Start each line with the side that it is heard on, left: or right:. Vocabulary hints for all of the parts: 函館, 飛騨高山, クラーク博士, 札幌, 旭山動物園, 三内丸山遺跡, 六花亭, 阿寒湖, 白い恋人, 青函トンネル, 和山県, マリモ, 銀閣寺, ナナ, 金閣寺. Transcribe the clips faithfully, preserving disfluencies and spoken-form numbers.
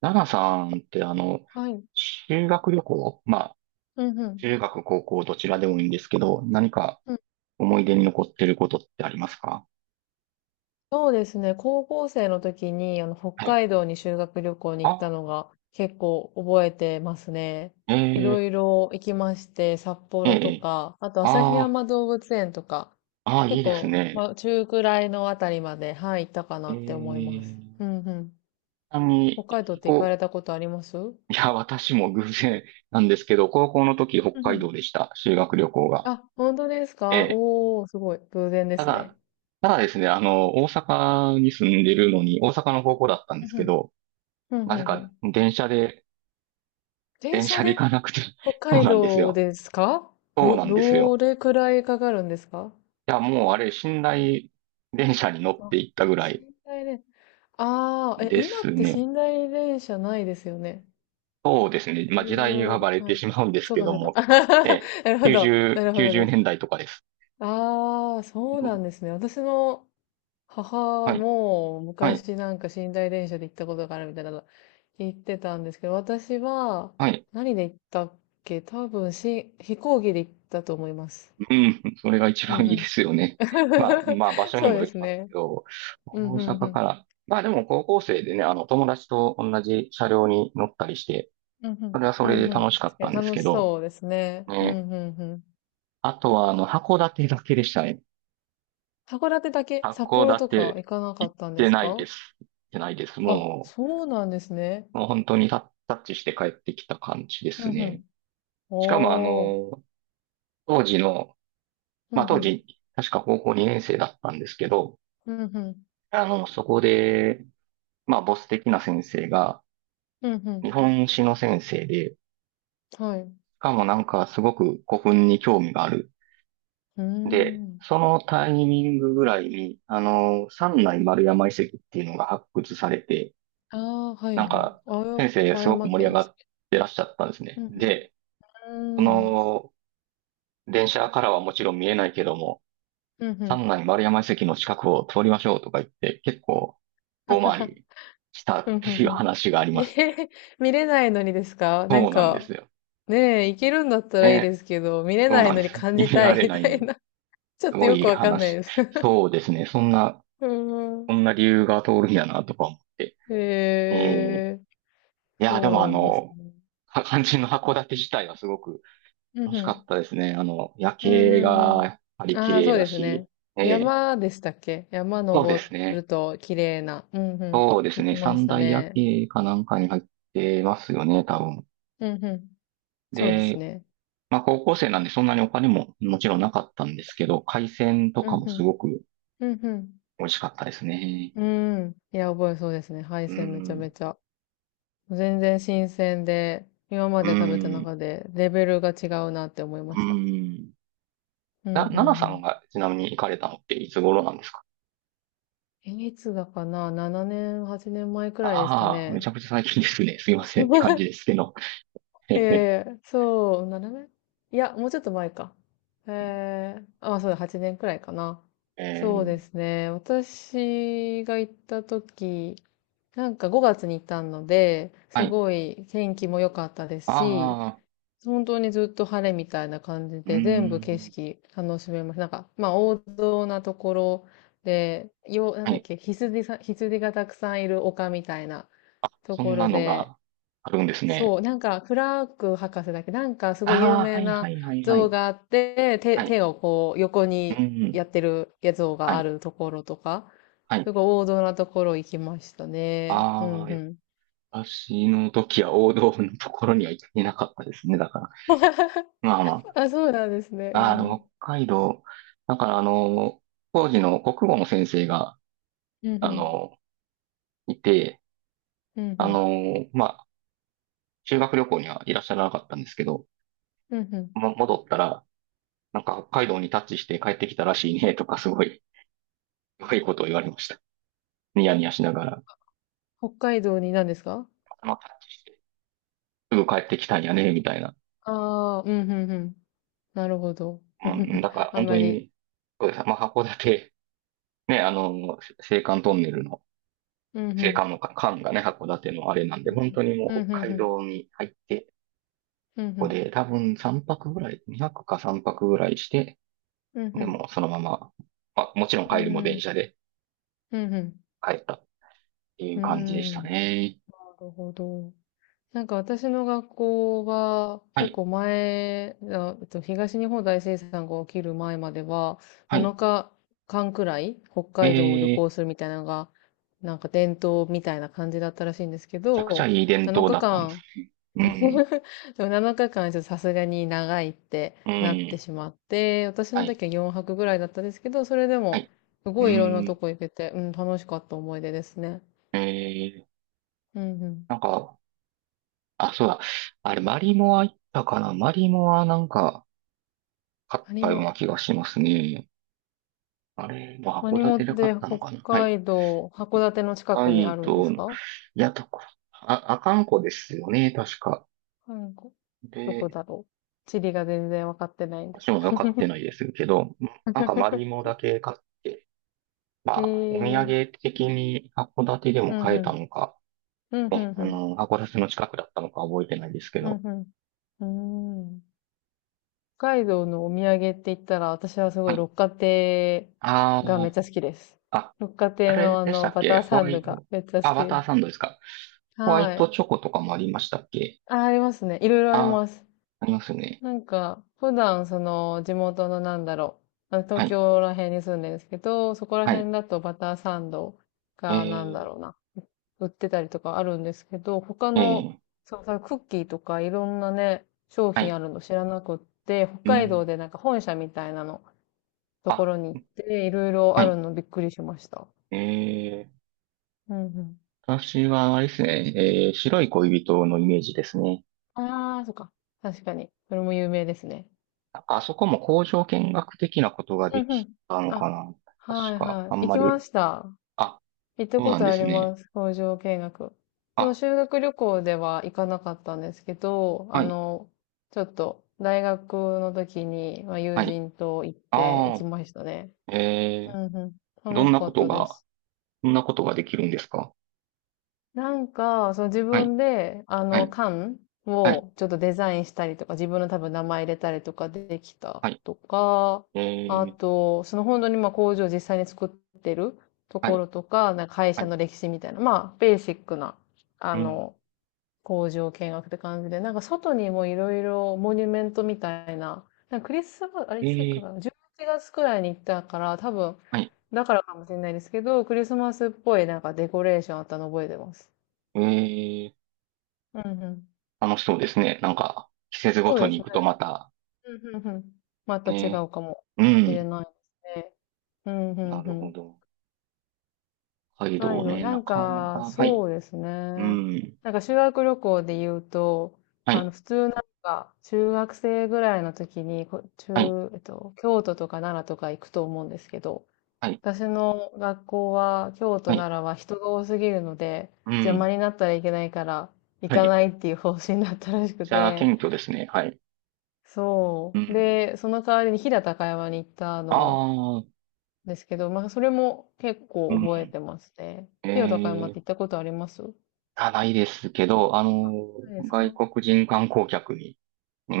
right: ナナさんってあの、
left: はい。
right: 修学旅行、まあ、
left: うんうん。
right: 中学、高校、どちらでもいいんですけど、何か
left: うん、
right: 思い出に残ってることってありますか？
left: そうですね。高校生の時に、あの、北
right: はい。
left: 海道に修学旅行に行っ
right: あ、
left: たのが結構覚えてますね。いろ
right: ええ、
left: いろ行きまして、札
right: え
left: 幌と
right: え、
left: か、あと旭
right: あ
left: 山動物園とか、
right: あ、ああ、いい
left: 結
right: です
left: 構、
right: ね。
left: まあ、中くらいのあたりまで、はい、行ったか
right: え
left: なって思います。
right: え、
left: う
right: ち
left: んうん。
right: なみ
left: 北
right: に、
left: 海道っ
right: 飛
left: て行か
right: 行、
left: れたことあります？うん
right: いや、私も偶然なんですけど、高校の時、北
left: う
right: 海
left: ん。
right: 道でした。修学旅行が。
left: あ、本当です
right: え
left: か？
right: え、
left: おー、すごい。偶然で
right: た
left: す
right: だ、
left: ね。
right: ただですね、あの、大阪に住んでるのに、大阪の高校だったんで
left: う
right: す
left: んう
right: け
left: ん。
right: ど、
left: うん
right: な
left: う
right: ぜ
left: んう
right: か
left: ん。
right: 電車で
left: 電
right: 電
left: 車
right: 車で行
left: で
right: かなくて
left: 北
right: そう
left: 海
right: なんです
left: 道
right: よ。
left: ですか？
right: そう
left: ど、
right: なんです
left: ど
right: よ。
left: れくらいかかるんですか？
right: いや、もうあれ、寝台電車に乗って
left: あ、
right: 行ったぐらい
left: 寝台電、ああ、え、
right: で
left: 今
right: す
left: って
right: ね。
left: 寝台電車ないですよね。
right: そうですね。
left: だ
right: まあ、
left: い
right: 時代が
left: ぶ、
right: バレ
left: は
right: て
left: い。
right: しまうんです
left: そう
right: け
left: か、
right: ど
left: そうか。
right: も。え、
left: なるほど。な
right: きゅうじゅう、
left: るほど
right: 90
left: です。
right: 年代とかです。
left: ああ、そう
right: う
left: な
right: ん、
left: んですね。私の母
right: はい、
left: も
right: はい、
left: 昔なんか寝台電車で行ったことがあるみたいなの言ってたんですけど、私は
right: はい。
left: 何で行ったっけ？多分し、飛行機で行ったと思います。
right: うん、それが一
left: う
right: 番いいで
left: ん。
right: すよね。まあ、まあ、場所に
left: そう
right: も
left: で
right: より
left: す
right: ます
left: ね。
right: けど、
left: うん、う
right: 大
left: ん、う
right: 阪
left: ん。
right: から。まあ、でも高校生でね、あの、友達と同じ車両に乗ったりして、
left: うん、う
right: それ
left: ん、
right: はそ
left: う
right: れで
left: ん、う
right: 楽
left: ん。
right: しか
left: 確
right: ったん
left: か
right: で
left: に
right: す
left: 楽
right: け
left: し
right: ど、
left: そうですね。うん、
right: ね、
left: うん、うん。
right: あとは、あの、函館だけでしたね。
left: 函館だけ、札
right: 函
left: 幌とか
right: 館、
left: 行かなか
right: 行っ
left: ったんで
right: て
left: す
right: ないで
left: か？
right: す。行ってないです。
left: あ、
right: も
left: そうなんですね。
right: う、もう本当にタタッチして帰ってきた感じで
left: う
right: す
left: ん、う
right: ね。
left: ん。
right: しかも、あ
left: おー。
right: の、当時の、
left: うん、
right: ま
left: う
right: あ当
left: ん。
right: 時、確か高校にねん生だったんですけど、
left: うん、うん。
right: あの、そこで、まあボス的な先生が、
left: うん、う
right: 日
left: ん。
right: 本史の先生で、し
left: はい。
right: かもなんかすごく古墳に興味がある。
left: うー
right: で、
left: ん。
right: そのタイミングぐらいに、あの、三内丸山遺跡っていうのが発掘されて、
left: ああはい、
right: なん
left: はい。
right: か、
left: あや、
right: 先生
left: 和
right: すごく
left: 山
right: 盛り
left: 県
right: 上
left: で
right: が
left: したっ
right: っ
left: け？
right: てらっしゃったんです
left: う
right: ね。
left: ん、
right: で、
left: う
right: そ
left: ん。うーん。
right: の、電車からはもちろん見えないけども、
left: うん、う
right: 三
left: ん。
right: 内丸山遺跡の近くを通りましょうとか言って、結構、遠回 りした
left: ふ
right: っ
left: ん
right: て
left: ふん
right: い
left: ふ
right: う
left: ん。
right: 話がありま
left: え
right: す。
left: へへ、見れないのにですか？な
right: そ
left: ん
right: うなんで
left: か、
right: すよ。
left: ねえ、行けるんだったらいいで
right: ね。
left: すけど、見れ
right: そう
left: ない
right: なん
left: の
right: です。
left: に感じ
right: 見
left: た
right: ら
left: い
right: れ
left: み
right: ない
left: た
right: の
left: い
right: に。
left: な。ちょっ
right: す
left: と
right: ご
left: よ
right: い
left: くわかんない
right: 話。
left: です。
right: そうですね。そんな、
left: うー
right: そ
left: ん。
right: んな理由が通るんやなとか思って。
left: へ
right: えー
left: え、
right: いや、で
left: そう
right: もあ
left: なんです
right: の、
left: ね。
right: か肝心の函館自体はすごく
left: うん
right: 楽
left: う
right: しかっ
left: ん。
right: たですね。あの、夜
left: うん
right: 景
left: うん
right: が
left: う
right: やっぱ
left: ん。
right: り綺
left: ああ、
right: 麗
left: そう
right: だ
left: です
right: し、
left: ね。
right: ええ、
left: 山でしたっけ、山
right: そうです
left: 登
right: ね。
left: ると綺麗な。うんうん。
right: そうです
left: 行き
right: ね。
left: ま
right: 三
left: した
right: 大夜
left: ね。
right: 景かなんかに入ってますよね、多分。
left: うんうん。そうです
right: で、
left: ね。
right: まあ高校生なんでそんなにお金ももちろんなかったんですけど、海鮮と
left: う
right: か
left: ん
right: も
left: う
right: す
left: ん。
right: ごく
left: うんうん。
right: 美味しかったですね。
left: うん。いや、覚えそうですね。配
right: う
left: 線めちゃめ
right: ん、
left: ちゃ。全然新鮮で、今ま
right: う
left: で食べた
right: ん、
left: 中でレベルが違うなって思いま
right: う
left: した。
right: ん。
left: う
right: な、
left: ん、うん、う
right: 奈々さん
left: ん。
right: がちなみに行かれたのっていつ頃なんですか？
left: え、いつだかな？ なな 年、はちねんまえくらいですか
right: ああ、めち
left: ね。
right: ゃくちゃ最近ですね。すいませんって感じ ですけど。
left: え えそう、ななねん、いや、もうちょっと前か。ええあ、そうだ、はちねんくらいかな。
right: え
left: そう
right: ー、
left: ですね。私が行った時、なんかごがつに行ったので、
right: は
left: す
right: い。
left: ごい天気も良かったですし、
right: ああ、
left: 本当にずっと晴れみたいな感じ
right: う
left: で、全部
right: ー
left: 景
right: ん。
left: 色楽しめます。なんか、まあ、王道なところで、よ、なん
right: は
left: だっ
right: い。
left: け、羊さん、羊がたくさんいる丘みたいなと
right: そ
left: こ
right: んな
left: ろ
right: の
left: で、
right: があるんですね。
left: そう、なんか、クラーク博士だっけ、なんか、すごい有
right: ああ、
left: 名
right: はい
left: な
right: はいはいは
left: 像
right: い。
left: があって、手、
right: はい。
left: 手をこう、横
right: う
left: に
right: ん。
left: やってる像
right: は
left: があ
right: い。
left: るところとか、
right: はい。
left: すごい王道なところ行きましたね。うん
right: あ
left: う
right: あ、
left: ん。
right: 私の時は王道のところには行ってなかったですね。だから。まあま
left: あ、そうなんですね。
right: あ。
left: う
right: ああ、で
left: ん。
right: も北海道。だからあの、当時の国語の先生が、
left: うんう
right: あ
left: ん。
right: の、いて、
left: うんう
right: あ
left: ん。
right: の、まあ、修学旅行にはいらっしゃらなかったんですけど、
left: うんうん。
right: も、戻ったら、なんか北海道にタッチして帰ってきたらしいね、とかすごい、すごいことを言われました。ニヤニヤしながら、
left: 北海道に何ですか？
right: あの、タッチして、すぐ帰ってきたんやね、みたいな。
left: ああー、うんうんうん。なるほど。
right: うん、だから
left: あん
right: 本当
left: まり。
right: に、そうです。まあ、函館、ね、あの、青函トンネルの、
left: うんう
right: 青
left: ん。
right: 函の間がね、函館のあれなんで、
left: うん
right: 本当にも
left: うん。う
right: う
left: ん
right: 北
left: うん
right: 海
left: うん。
right: 道に入って、
left: うんう
right: ここ
left: ん。
right: で多分さんぱくぐらい、にはくかさんぱくぐらいして、
left: うんう
right: で
left: ん。
right: もうそのまま、まあ、もちろん
left: う
right: 帰りも電
left: ん
right: 車で
left: うん。
right: 帰ったってい
left: う
right: う感じでし
left: ん。
right: た
left: な
right: ね。
left: るほど。なんか私の学校は
right: は
left: 結
right: い、
left: 構前、あえっと、東日本大震災が起きる前までは
right: はい。
left: なのかかんくらい北
right: えー、
left: 海道を旅
right: め
left: 行するみたいなのがなんか伝統みたいな感じだったらしいんですけ
right: ちゃくちゃ
left: ど、
right: いい伝
left: 7
right: 統だったん
left: 日
right: です。
left: 間、
right: う ん、
left: でもなのかかんちょっとさすがに長いって
right: う
left: なって
right: ん、
left: しまって、私の
right: はい、
left: 時はよんぱくぐらいだったんですけど、それで
right: は
left: も
right: い、
left: すご
right: う
left: いいろんなと
right: ん。
left: こ行けて、うん、楽しかった思い出ですね。
right: ええ、
left: うんうん。
right: なんか、あ、そうだ。あれ、マリモは行ったかな？マリモはなんか、買っ
left: 他に
right: たよう
left: も
right: な気がしますね。あれ、まあ、函
left: 何もっ
right: 館で買
left: て
right: ったの
left: 北
right: かな？はい。
left: 海道、函館の近
right: は
left: くにあ
right: い
left: るんで
right: と
left: す
right: い
left: か？
right: や、とこ、あ、阿寒湖ですよね、確か。
left: 韓国、どこ
right: で、
left: だろう、地理が全然わかってないんで
right: 私
left: す。
right: も買ってないですけど、なんかマリモ だけ買って、
left: へ
right: まあ、お土
left: えー。
right: 産的に函館でも
left: うん
right: 買
left: う
right: えた
left: ん。
right: のか、
left: うんうん
right: あ
left: うん。
right: の、函館の近くだったのか覚えてないですけ
left: うん
right: ど、
left: うん。うーん。北海道のお土産って言ったら、私はすご
right: は
left: い
right: い。
left: 六花亭
right: あ
left: がめっ
right: ー
left: ちゃ好きです。
right: あ、
left: 六花
right: あ
left: 亭
right: れ
left: のあ
right: でした
left: の、
right: っ
left: バ
right: け？
left: ター
right: ホ
left: サ
right: ワ
left: ンド
right: イ
left: が
right: ト、
left: めっちゃ好
right: あ、
left: き
right: バ
left: で
right: タ
left: す。
right: ーサンドですか。ホワ
left: は
right: イト
left: い。
right: チョコとかもありましたっけ？
left: あ、ありますね。いろいろあり
right: あ、
left: ます。
right: ありますね。
left: なんか、普段その地元のなんだろう、あの
right: は
left: 東
right: い、
left: 京ら辺に住んでるんですけど、そこら
right: はい。
left: 辺だとバターサンドがなんだ
right: え
left: ろうな、売ってたりとかあるんですけど、他
right: ー、え
left: の、
right: ー、
left: そう、そのクッキーとかいろんなね、商
right: は
left: 品
right: い。
left: あるの知らなくって、北
right: う
left: 海
right: ん。
left: 道でなんか本社みたいなのと
right: あ、
left: ころに行って、いろいろ
right: は
left: ある
right: い。
left: のびっくりしました。
right: えー、
left: うんうん。
right: 私はあれですね、えー、白い恋人のイメージですね。
left: ああ、そっか。確かに。それも有名ですね。
right: なんかあそこも工場見学的なことがで
left: うんう
right: き
left: ん。
right: たのか
left: あ、
right: な？確
left: はい
right: か、
left: は
right: あ
left: い。
right: ん
left: 行
right: ま
left: きま
right: り、
left: した。
right: あ、
left: 行った
right: そう
left: こ
right: なん
left: と
right: で
left: あ
right: す
left: り
right: ね。
left: ます。工場見学。その
right: あ、
left: 修学旅行では行かなかったんですけど、あ
right: はい、
left: の、ちょっと大学の時に、まあ、友
right: はい。
left: 人と行って行
right: あ
left: きましたね。
right: あ、え
left: うんうん。
right: ー、
left: 楽
right: どん
left: し
right: な
left: か
right: こ
left: っ
right: と
left: たで
right: が、
left: す。
right: どんなことができるんですか？
left: なんか、その自
right: はい。
left: 分で、あ
right: は
left: の、
right: い
left: 缶
right: はい、
left: をちょっとデザインしたりとか、自分の多分名前入れたりとかできた
right: はい、
left: とか、
right: え
left: あ
right: ー、
left: と、その本当にまあ工場を実際に作ってると
right: は
left: こ
right: い、
left: ろとか、なんか会
right: は
left: 社
right: い、
left: の歴史みたいな、まあ、ベーシックな、あ
right: うん、
left: の、工場見学って感じで、なんか外にもいろいろモニュメントみたいな、なんかクリスマス、あれ
right: え
left: いつか
right: ー、
left: な、じゅういちがつくらいに行ったから、多分、
right: はい、
left: だからかもしれないですけど、クリスマスっぽいなんかデコレーションあったの覚えてます。
right: え
left: うんうん。
right: ー、楽しそうですね。なんか、季節ご
left: そう
right: と
left: です
right: に
left: ね。
right: 行くとまた、
left: うんうんうん。また違
right: ね、
left: うかも
right: う
left: しれ
right: ん、
left: ないですね。うんう
right: な
left: んう
right: るほ
left: ん。
right: ど。北海
left: 北海
right: 道
left: 道、
right: ね、
left: な
right: な
left: ん
right: かな
left: か、
right: か、はい、
left: そうです
right: う
left: ね。
right: ん、
left: なんか修学旅行で言うと、
right: は
left: あの、
right: い、
left: 普通なんか、中学生ぐらいの時に、こ
right: はい、
left: 中、えっと、京都とか奈良とか行くと思うんですけど、
right: はい、
left: 私の学校は、京都、
right: はい、
left: 奈良は人が多すぎるので、
right: う
left: 邪魔
right: ん、
left: になったらいけないから、行
right: はい、
left: か
right: め
left: ないっていう方針だったらし
right: っ
left: く
right: ちゃ謙
left: て、
right: 虚ですね、はい、う
left: そう。
right: ん、
left: で、その代わりに飛騨高山に行ったの
right: ああ、
left: ですけど、まあ、それも結
right: う
left: 構覚え
right: ん、
left: てますね。飛騨高山
right: え
left: っ
right: ー、
left: て行ったことありますな
right: あ、ないですけど、あの
left: いで
right: ー、
left: すか？
right: 外国人観光客に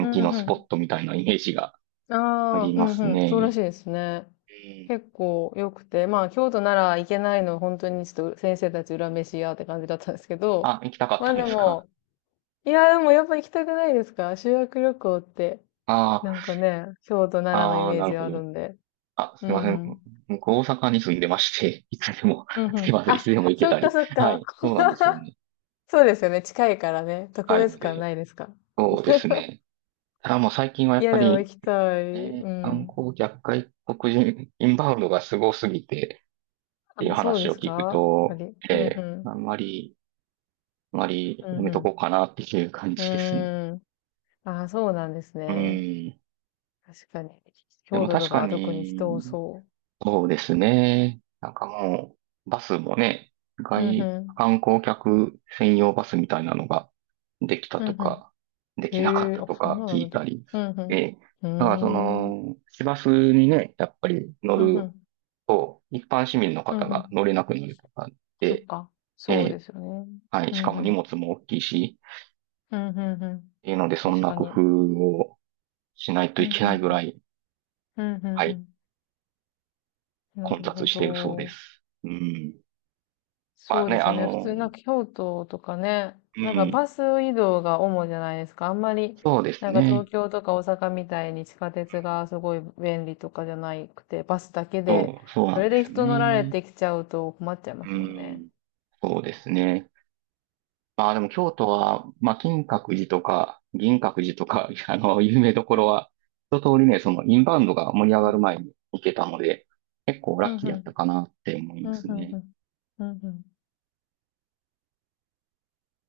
left: う
right: 気
left: ん
right: の
left: う
right: スポッ
left: ん。
right: トみたいなイメージがあ
left: あ
right: り
left: あ、う
right: ま
left: ん
right: す
left: うん。そうらし
right: ね。
left: いですね。
right: うん、
left: 結構良くて、まあ、京都なら行けないの、本当にちょっと先生たち裏飯やって感じだったんですけど、
right: あ、行きたかっ
left: ま
right: た
left: あ
right: ん
left: で
right: ですか？
left: も、いや、でもやっぱ行きたくないですか、修学旅行って、な
right: あ
left: んかね、京都、奈良のイ
right: あ、ああ、
left: メー
right: なる
left: ジ
right: ほ
left: ある
right: ど。
left: んで。
right: あ、
left: う
right: すいませ
left: んう
right: ん。
left: ん。
right: 僕、大阪に住んでまして、いつでも、
left: うん う
right: すい
left: ん。
right: ません、い
left: あ、
right: つでも行け
left: そ
right: た
left: っか
right: り。
left: そっ
right: は
left: か。
right: い、そうなんですよ ね。
left: そうですよね。近いからね。特
right: 近いの
left: 別感
right: で、
left: ないですか。
right: そうですね。ただもう最近はや
left: い
right: っ
left: や、
right: ぱ
left: でも行
right: り、
left: きた
right: え
left: い。う
right: ー観
left: ん。
right: 光客外国人、インバウンドがすごすぎて、っ
left: あ、
right: ていう
left: そうで
right: 話を
left: す
right: 聞く
left: か、やっ
right: と、
left: ぱり。うんう
right: えーあ
left: ん。
right: んまり、あんまり
left: う
right: や
left: ん
right: めと
left: う
right: こうかなっていう感
left: ん。う
right: じですね。
left: ーん。あ、そうなんです
right: う
left: ね。
right: ん。
left: 確かに。
right: で
left: 京
right: も
left: 都と
right: 確
left: か
right: か
left: は特に人多
right: に、
left: そ
right: そうですね。なんかもう、バスもね、
left: う。うん
right: 外、
left: うん。
right: 観光客専用バスみたいなのができた
left: う
right: と
left: んう
right: か、で
left: ん。へ
right: きなかっ
left: え、
right: た
left: あ、
right: と
left: そん
right: か
left: なのあ
right: 聞
left: るん
right: い
left: だ。
right: たり。
left: うん
right: え、
left: う
right: だからそ
left: ん。うーん。
right: の、市バスにね、やっぱり乗
left: うんう
right: る
left: ん。
right: と、一般市民の
left: う
right: 方
left: んう
right: が
left: ん。
right: 乗れなくなるとか
left: そっ
right: で、
left: か。そう
right: え、
left: ですよね。
right: はい、
left: う
right: しか
left: んう
right: も荷
left: ん。
right: 物も大きいし、
left: うんうんうん。
right: っていうので、そん
left: 確
right: な
left: か
right: 工
left: に。
right: 夫をしないと
left: う
right: い
left: ん
right: け
left: う
right: ないぐ
left: ん
right: らい、
left: うん。うんう
right: は
left: んう
right: い、
left: ん。な
right: 混
left: る
right: 雑
left: ほ
right: しているそうで
left: ど。
right: す。うん。まあ
left: そうで
right: ね、
left: す
right: あ
left: よね。普通
right: の、
left: なんか京都とかね、
right: う
left: なんか
right: ん。
left: バス移動が主じゃないですか。あんまり、
right: そうです
left: なんか東
right: ね。
left: 京とか大阪みたいに地下鉄がすごい便利とかじゃなくて、バスだけで、
right: そう、そう
left: そ
right: なん
left: れ
right: で
left: で
right: すよ
left: 人乗られ
right: ね。
left: てきちゃうと困っちゃいま
right: う
left: すもんね。
right: ん、そうですね。まあでも京都は、まあ金閣寺とか銀閣寺とか、あの、有名どこ
left: う
right: ろ
left: ん
right: は、一通りね、そのインバウンドが盛り上
left: うん
right: が
left: うん。
right: る前に行けたので、結構ラ
left: ふ
right: ッ
left: ん
right: キ
left: ふ
right: ーだった
left: ん。
right: かなって思い
left: う
right: ま
left: ん
right: す
left: うんう
right: ね。
left: ん。うんうんんん